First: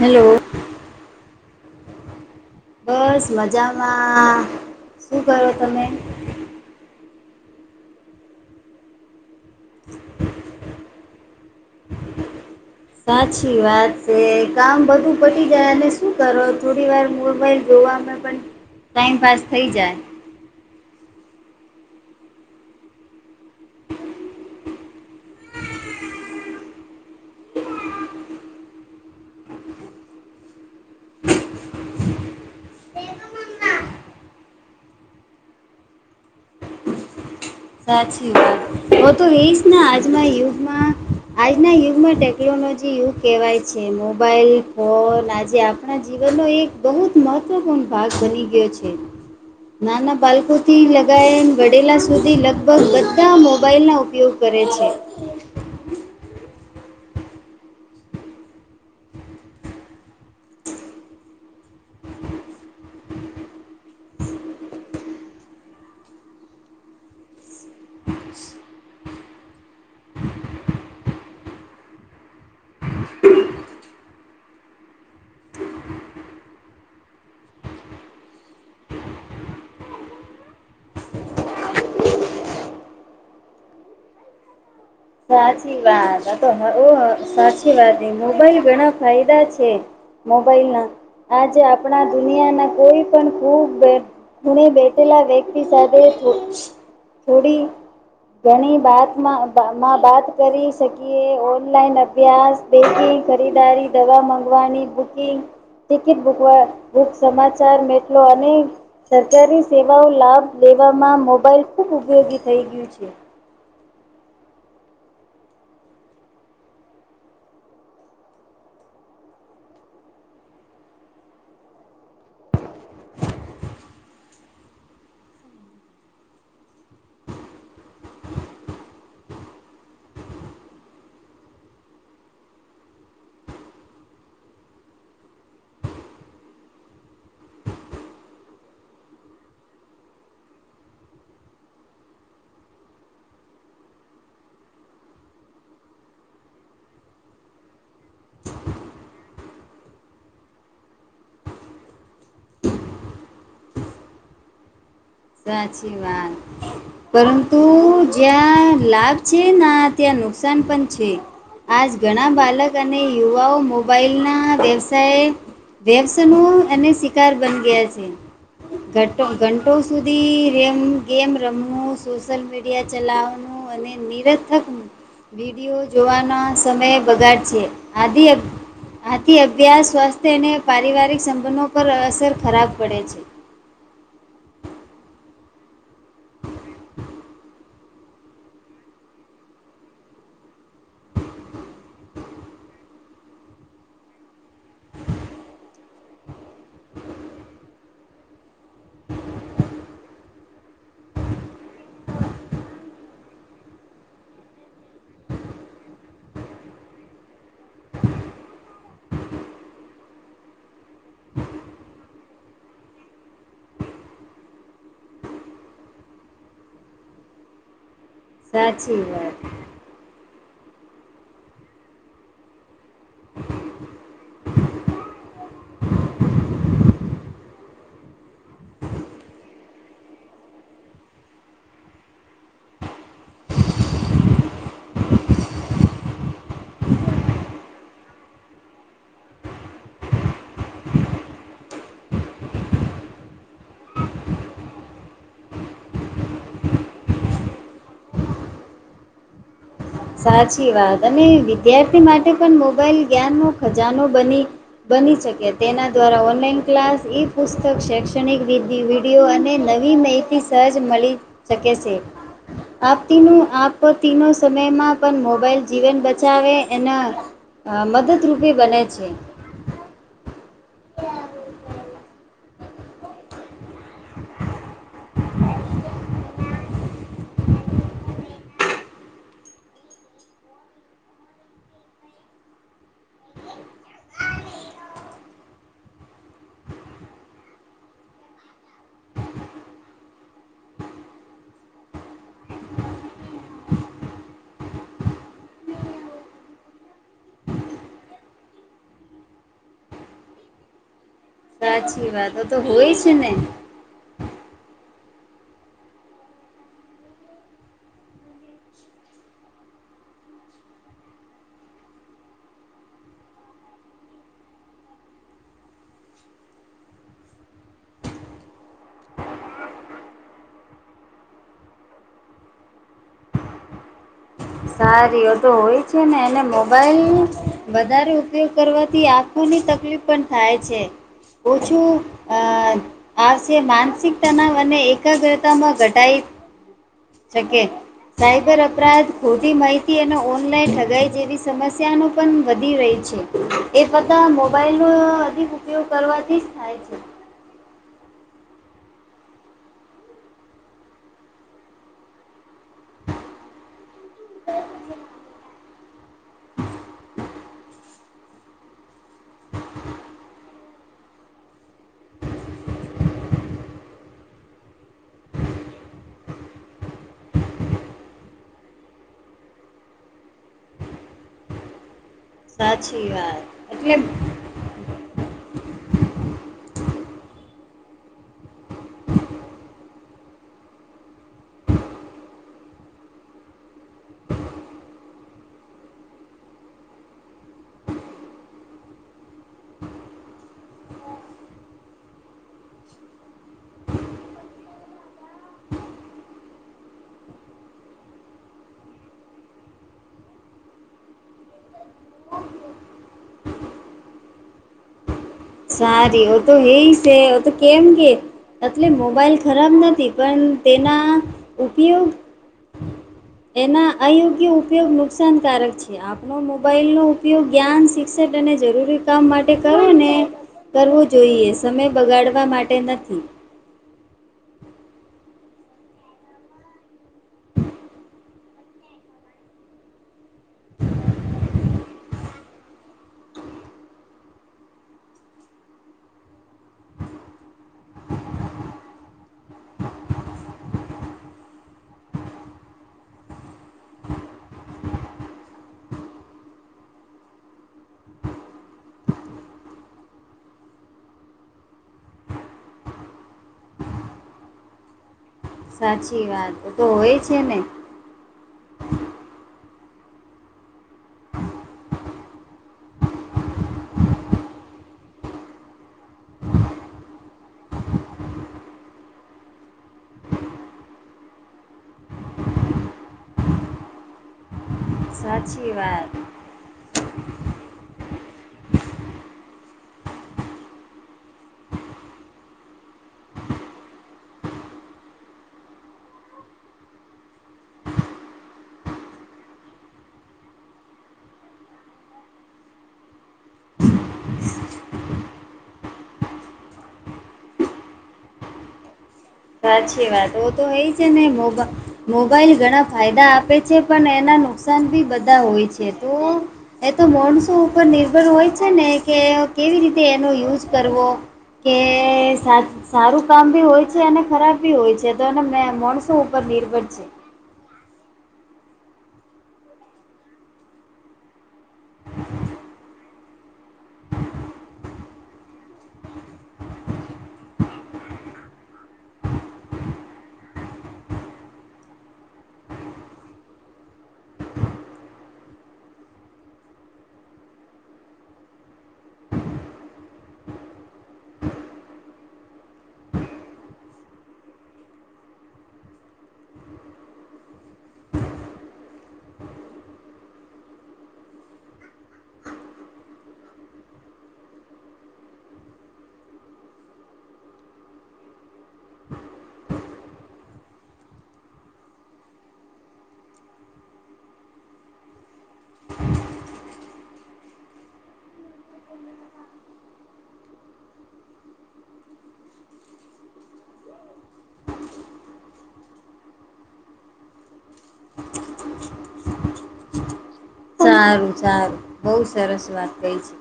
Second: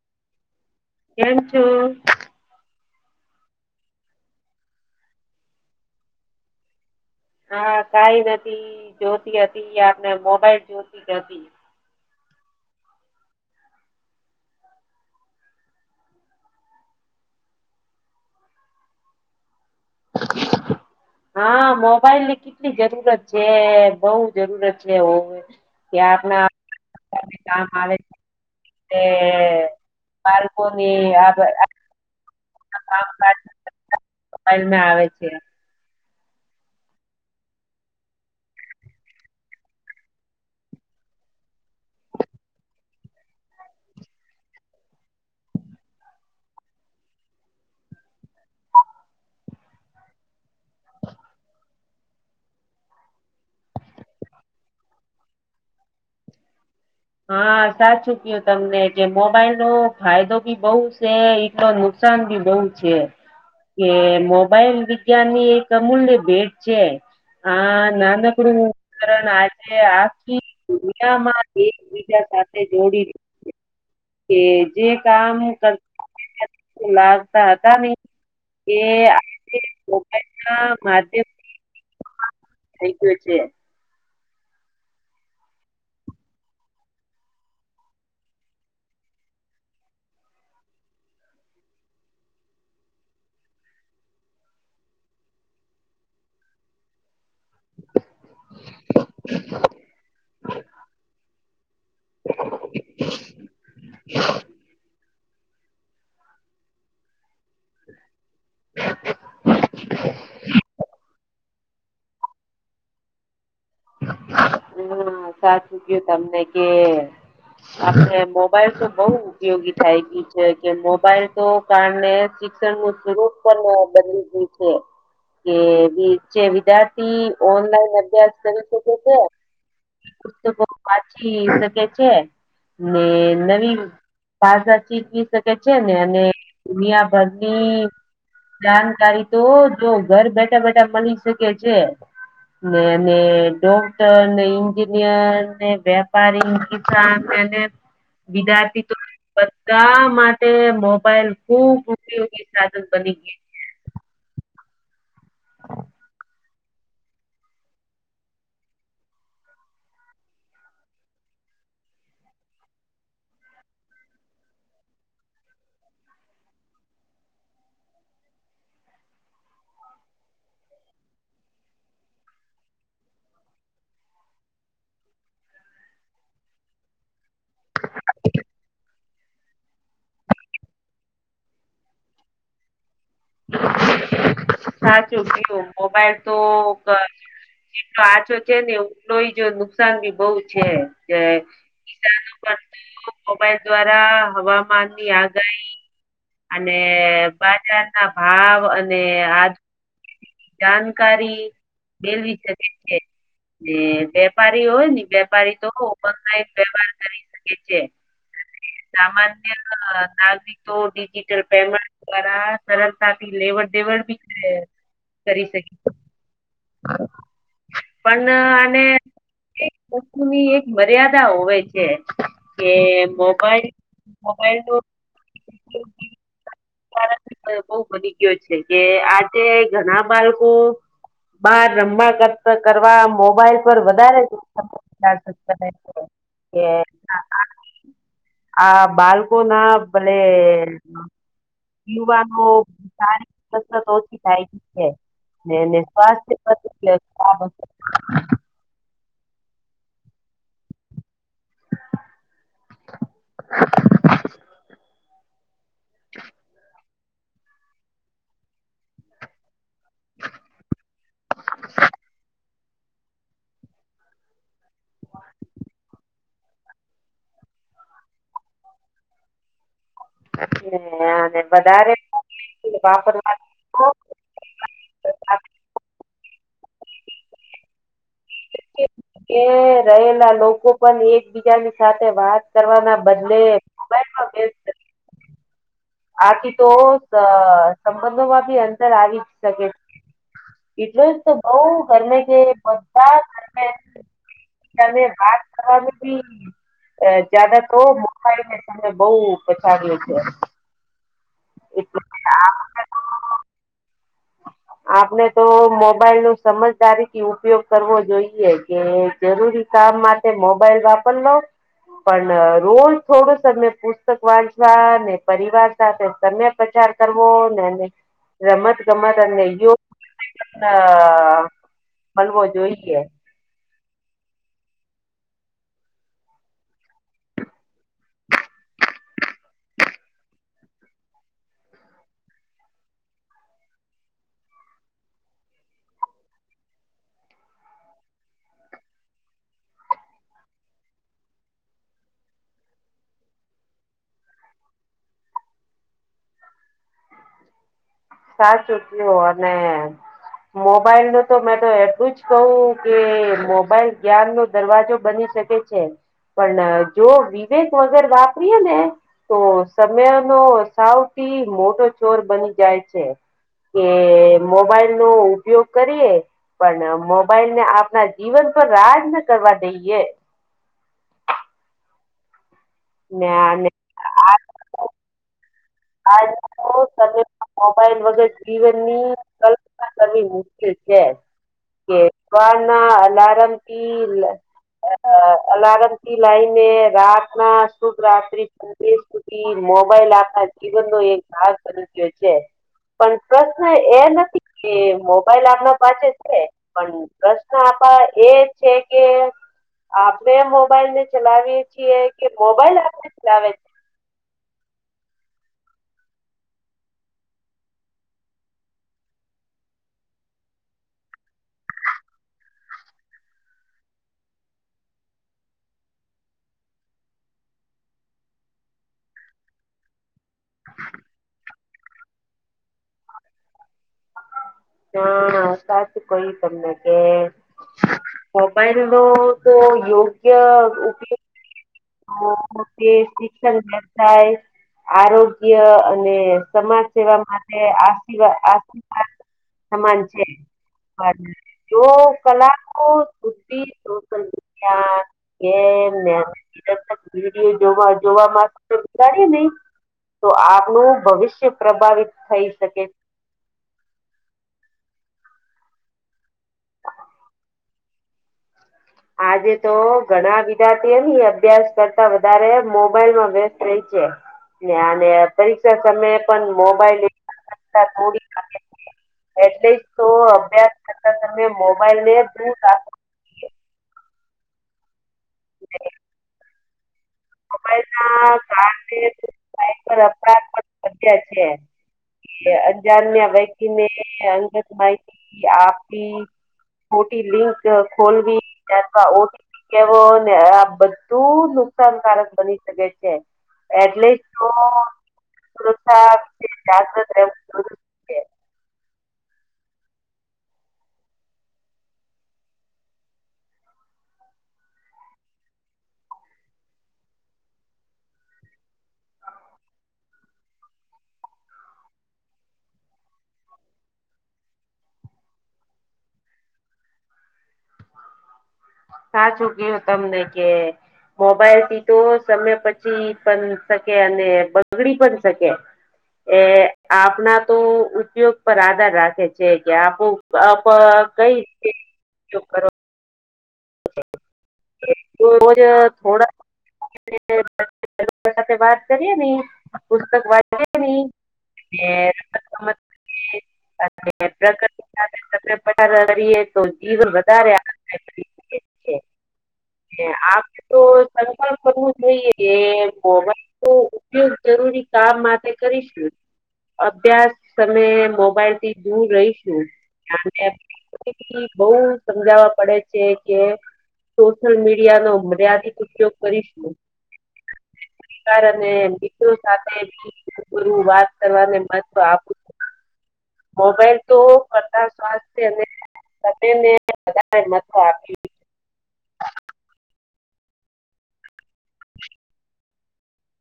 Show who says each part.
Speaker 1: Hello.
Speaker 2: કેમ છો?
Speaker 1: બસ મજામાં શું કરો તમે.
Speaker 2: હા કઈ નથી જોતી હતી આપને મોબાઈલ જોતી જ હતી. [inaudible]
Speaker 1: સાચી વાત છે કામ બધું પડી જાય અને શું કરો થોડી વાર મોબાઈલ જોવામાં પણ ટાઈમ પાસ થઈ જાય.
Speaker 2: [inaudible] હા મોબાઈલ ની કેટલી જરૂરત છે બહું જરૂરત છે હો. ત્યાં આપને કામ આવે બાળકોની મોબાઇલ આવે છે.
Speaker 1: સાચી વાત હું તો એશ આજના યુગમાં આજના યુગમાં ટેકનોલોજી યુગ કહેવાય છે મોબાઈલ ફોન આજે આપણા જીવનનો એક બહુ જ મહત્વ મહત્વપૂર્ણ ભાગ બની ગયો છે. નાના બાલકો થી લગાવ વડેલા સુધી લગભગ બધા મોબાઈલના ઉપયોગ કરે છે.
Speaker 2: હા સાચું કયું તમને જે મોબાઈલ નો ફાયદો બી બહું છે. નુકસાન ભી બહુ છે. કે મોબાઈલ વિજ્ઞાન ની એક અમૂલ્ય ભેટ છે. હા નાનકડું કારણ આજે આખી બીજા સાથે જોડી કે જે કામ કર લાવતા હતા એ આપડે મોબાઈલ ના માધ્યમથી થઈ ગયું છે.
Speaker 1: સાચી વાત તો સાચી વાત ન મોબાઈલ ઘણા ફાયદા છે. મોબાઈલ ના આજે આપણા દુનિયાના કોઈ પણ ખૂબ ખુણે બેટેલા વ્યક્તિ સાથે થોડી ઘણી વાતમાં માં વાત કરી શકીએ ઓનલાઈન અભ્યાસ બેન્કિંગ ખરીદારી દવા મગવાની બુક ટિકિટ બુક સમાચાર મે અને સરકારી સેવાઓ લાભ લેવામાં મોબાઈલ ખૂબ ઉપયોગી થઈ ગયું છે.
Speaker 2: હા સાચું ગયું તમને કે આપણે મોબાઈલ તો બહુ ઉપયોગી થાય ગય છે કે મોબાઈલ તો કારણે શિક્ષણ નું સ્વરૂપ પણ બદલી ગયું છે. કે જે વિદ્યાર્થી ઓનલાઈન અભ્યાસ કરી શકે છે. પુસ્તકો વાચી શકે છે ને નવી ભાષા શીખી શકે છે ને અને દુનિયાભરની જાણકારી તો જો ઘર બેઠા બેઠા મળી શકે છે ને ને ડોક્ટર ને એન્જિનિયર ને વેપારી ને કિસાન એને વિદ્યાર્થી તો બધા માટે મોબાઈલ ખુબ ઉપયોગી સાધન બની ગયું છે
Speaker 1: સાચી વાત પરંતુ જ્યાં લાભ છે ના ત્યાં નુકસાન પણ છે આજ ઘણા બાળક અને યુવાઓ મોબાઈલના વ્યવસાય વ્યવસ ન એ શિકાર બની ગયા છે ઘંટો સુધી રેમ ગેમ રમવું સોશયલ મીડિયા ચલાવવાનું અને નિરથક વીડીયો જોવાના સમય બગાડ છે આથી આથી અભ્યાસ સ્વાસ્થ્ય અને પારિવારિક સંબંધો પર અસર ખરાબ પડે છે
Speaker 2: સાચું કીધું મોબાઈલ તો આ તો છે ને જોઈ જો નુકસાન ભી બહુ છે કિ મોબાઈલ દ્વારા હવામાનની આગાહી અને બાજાર ના ભાવ અને આ જાનકારી દેવી જરૂરી છે એ વેપારી હોય ને વેપારી તો ઓનલાઈન વ્યવહારો કરી કે છે સામાન્ય નાગરિકો ડિજિટલ પેમેન્ટ દ્વારા સરળતાથી લેવડ દેવડ બી કરી શકાય પણ આને
Speaker 1: સાચી વાત.
Speaker 2: ની એક મર્યાદા હોય છે કે મોબાઈલ મોબાઈલ તો બહુ વધી ગયો છે કે આજે ઘણા બાળકો બહાર રમવા કરવા મોબાઈલ પર વધારે એ આ બાળકો ના ભલે યુવાનો સારી કસરત ઓછી થાય છે સ્વાસ્થ્ય
Speaker 1: સાચી વાત અને વિદ્યાર્થી માટે પણ મોબાઈલ જ્ઞાનનો ખજાનો બની બની શકે તેના દ્વારા ઓનલાઈન ક્લાસ ઇફ પુસ્તક શૈક્ષણિક વિધી વિડીયો અને નવી માહિતી સહજ મળી શકે છે આપ તીનો આપ તીનો સો એમાં પણ મોબાઈલ જીવન બચાવે અને મદદરૂપી બને છે
Speaker 2: હ વધારે
Speaker 1: હ [unintelligible]
Speaker 2: એ એ રહેલા લોકો પણ એકબીજાની સાથે વાત કરવાના બદલે મોબાઈલ માંગે છે આથી તો સંબંધોમાં બી અંતર આવી જ શકે એટલું જ તો બઉ ગરમે કે બધા ગરમે તમે વાત કરવાની બી જ્યાદા તો મોબાઈલને તમૅ બઉ પછાર્યું છે
Speaker 1: સાચી
Speaker 2: એટલે
Speaker 1: વાત તો હોય જ ને
Speaker 2: આપણે તો મોબાઈલ નું સમજદારીથી ઉપયોગ કરવો જોઈએ કે જરૂરી કામ માટે મોબાઈલ વાપરલો પણ રોજ થોડુંસમે પુસ્તક વાંચવા ને પરિવાર સાથે તમે પ્રચાર કરવો ને રમત ગમતને યોગ મળવો જોઈએ.
Speaker 1: સાર એ તો હોય છે ને એ મોબાઈલ વધારે ઉપયોગ કરવાથી આ આખોની તકલીફ પણ થાય છે ઓછું આવશે માનસિક તનાવ અને એકાગ્રતામાં ઘટાય શકે સાયબર અપરાધ ખોટી માહિતી અને ઓનલાઈન ઠગાઈ જેવી સમસ્યાનો પણ વધી રહી છે. એ બધા મોબાઈલ નો અધિક ઉપયોગ કરવાથી જ થાય છે.
Speaker 2: સાૂટઓ અને મોબાઈલ નું તો મેં તો એટલું જ કહું કે મોબાઈલ જ્ઞાન નો દરવાજો બની શકે. પણ જો વિવેક વગર વાપરીએ ને તો સમય નો સૌથી મોટો ચોર બની જાય છે. કે મોબાઈલ નો ઉપયોગ કરીએ પણ મોબાઈલ ને આપના જીવન પર રાજ ન કરવા દઈએ.
Speaker 1: સાચી
Speaker 2: ને
Speaker 1: વાત
Speaker 2: આને
Speaker 1: એટલે
Speaker 2: આજ મોબાઈલ વગર જીવનની કપ મુશ્કેલ છે કે ના અલાર્મથી અ અલારમથી લઈને રાત ના શુભ રાતિ સુધી મોબાઈલ આપના જીવનનો એક ભાગ બ ગયો છે. પણ પ્રશ્ન એ નથી કે મોબાઈલ આપણા પાસે છે પણ પ્રશ્ન આપણા એજ છે કે આપડણે મોબાઈલ ને ચલાવીએ છીએ કે મોબાઈલ આપણે ચલાવે
Speaker 1: સારી ઓ તો હે છે તો કેમ કે એટલે મોબાાઈલ ખરાબ નથી પણ તેના ઉપયોગ એના અયોગ્ય ઉપયોગ નુકસાનકારક છે. આપણ મોબાઈલનો ઉપયોગ જ્ઞાન શિક્ષક અને જરૂરી કામ માટે કરો ને કરવું જોઈએ સમય બગાડવા માટે નથી.
Speaker 2: ના સાચું કય્યું તમને કે મોબાઈલ નો તો યોગ્ય ઉપયોગ શિક્ષણ વ થાય આરોગ્ય અને સમાજ સેવા માટે આશીર્વાદ આશીર્વાદ સમાન છે. જો કલા કો ખી શોષન હા એમને જોવા જોવાગડીએ નહી. તો આપનું ભવિષ્ય પ્રભાવિત થઈ શકે.
Speaker 1: સાચી વાત તો હોય છે ને
Speaker 2: આજે તો ઘણા વિદાર્થીઓ અભ્યાસ કરતા વધારે મોબાઈલમાં વ્યસ્ત રહી છે. અને પરીક્ષા સમયે પણ મોબાઈલ [unintelligible] થોડી એટલે જ તો અભ્યાસ કરતા તમે મોબાઈલ ને દુર રાખો.
Speaker 1: સાચી વાત.
Speaker 2: મોબાઈલ ના કારણેઈ અપરાધ પણ વધ્યા છે. એ અજાણ્યા વ્યક્તિને અંગત માહિતી આપી મોટી લિંક ખોલવી [unintelligible] ઓટીપી કેવો ને આ બધું નુકસાનકારક બની શકે છે એટલીસ્ટ તો ઓ સુરક્ષા કે જાગ્રત રહેવું જરૂ
Speaker 1: સાચી વાત તો તો એય છે ને મોબા મોબાઈલ ઘણા ફાયદા આપે છે પણ એના નુકસાન બી બધા હોય છે તો એ તો મોણસો ઉપર નિર્ભર હોય છે ને કે કેવી રીતે એનો યુઝ કરવો. કે સા સારું કામ બી હોય છે અને ખરાબી હોય છે તો એના મે મોણસો ઉપર નિર્ભર છે.
Speaker 2: સાચું કયું તમને કે મોબાઈલ થી તો સમય બચી પણ શકે અને બગડી પણ શકે એ આપના તો ઉપયોગ પર આધાર રાખે છે કે આપો આપ કઈ રિતે ઉપયોગ કરો તોજ થોડા [inaudible] સાથે વાત કરીએ ની પુસ્તક વાચએને એ [unintelligible] અને પ્રકૃતિ સાથે સમય પસાર કરીએ [unintelligible] તો જીવન વધારે આનંદમય [unintelligible] આપે તો સંકલ્પ કરવો જોઈએ કે મોબા તો ઉપયોગ જરૂરી કામ માટે કરીશું. અભ્યાસ અને મોબાઈલ થી દૂર રહીશું. [inaudible] બહુ સમજાવા પડે છે. કે સોશિયલ મીડિયા નો મર્યાદિત ઉપયોગ કરીશું. પરિવાર અને મિત્રો સાથેની [unintelligible] હું વાત કરવાને મહત્વ આપું છું. મોબાઈલ તો કરતા સ્વાસ્થ્ય અને તેને વધારે [inaudible] મતો આપી.
Speaker 1: સારું સારું બઉ સરસ વાત કઈ છે.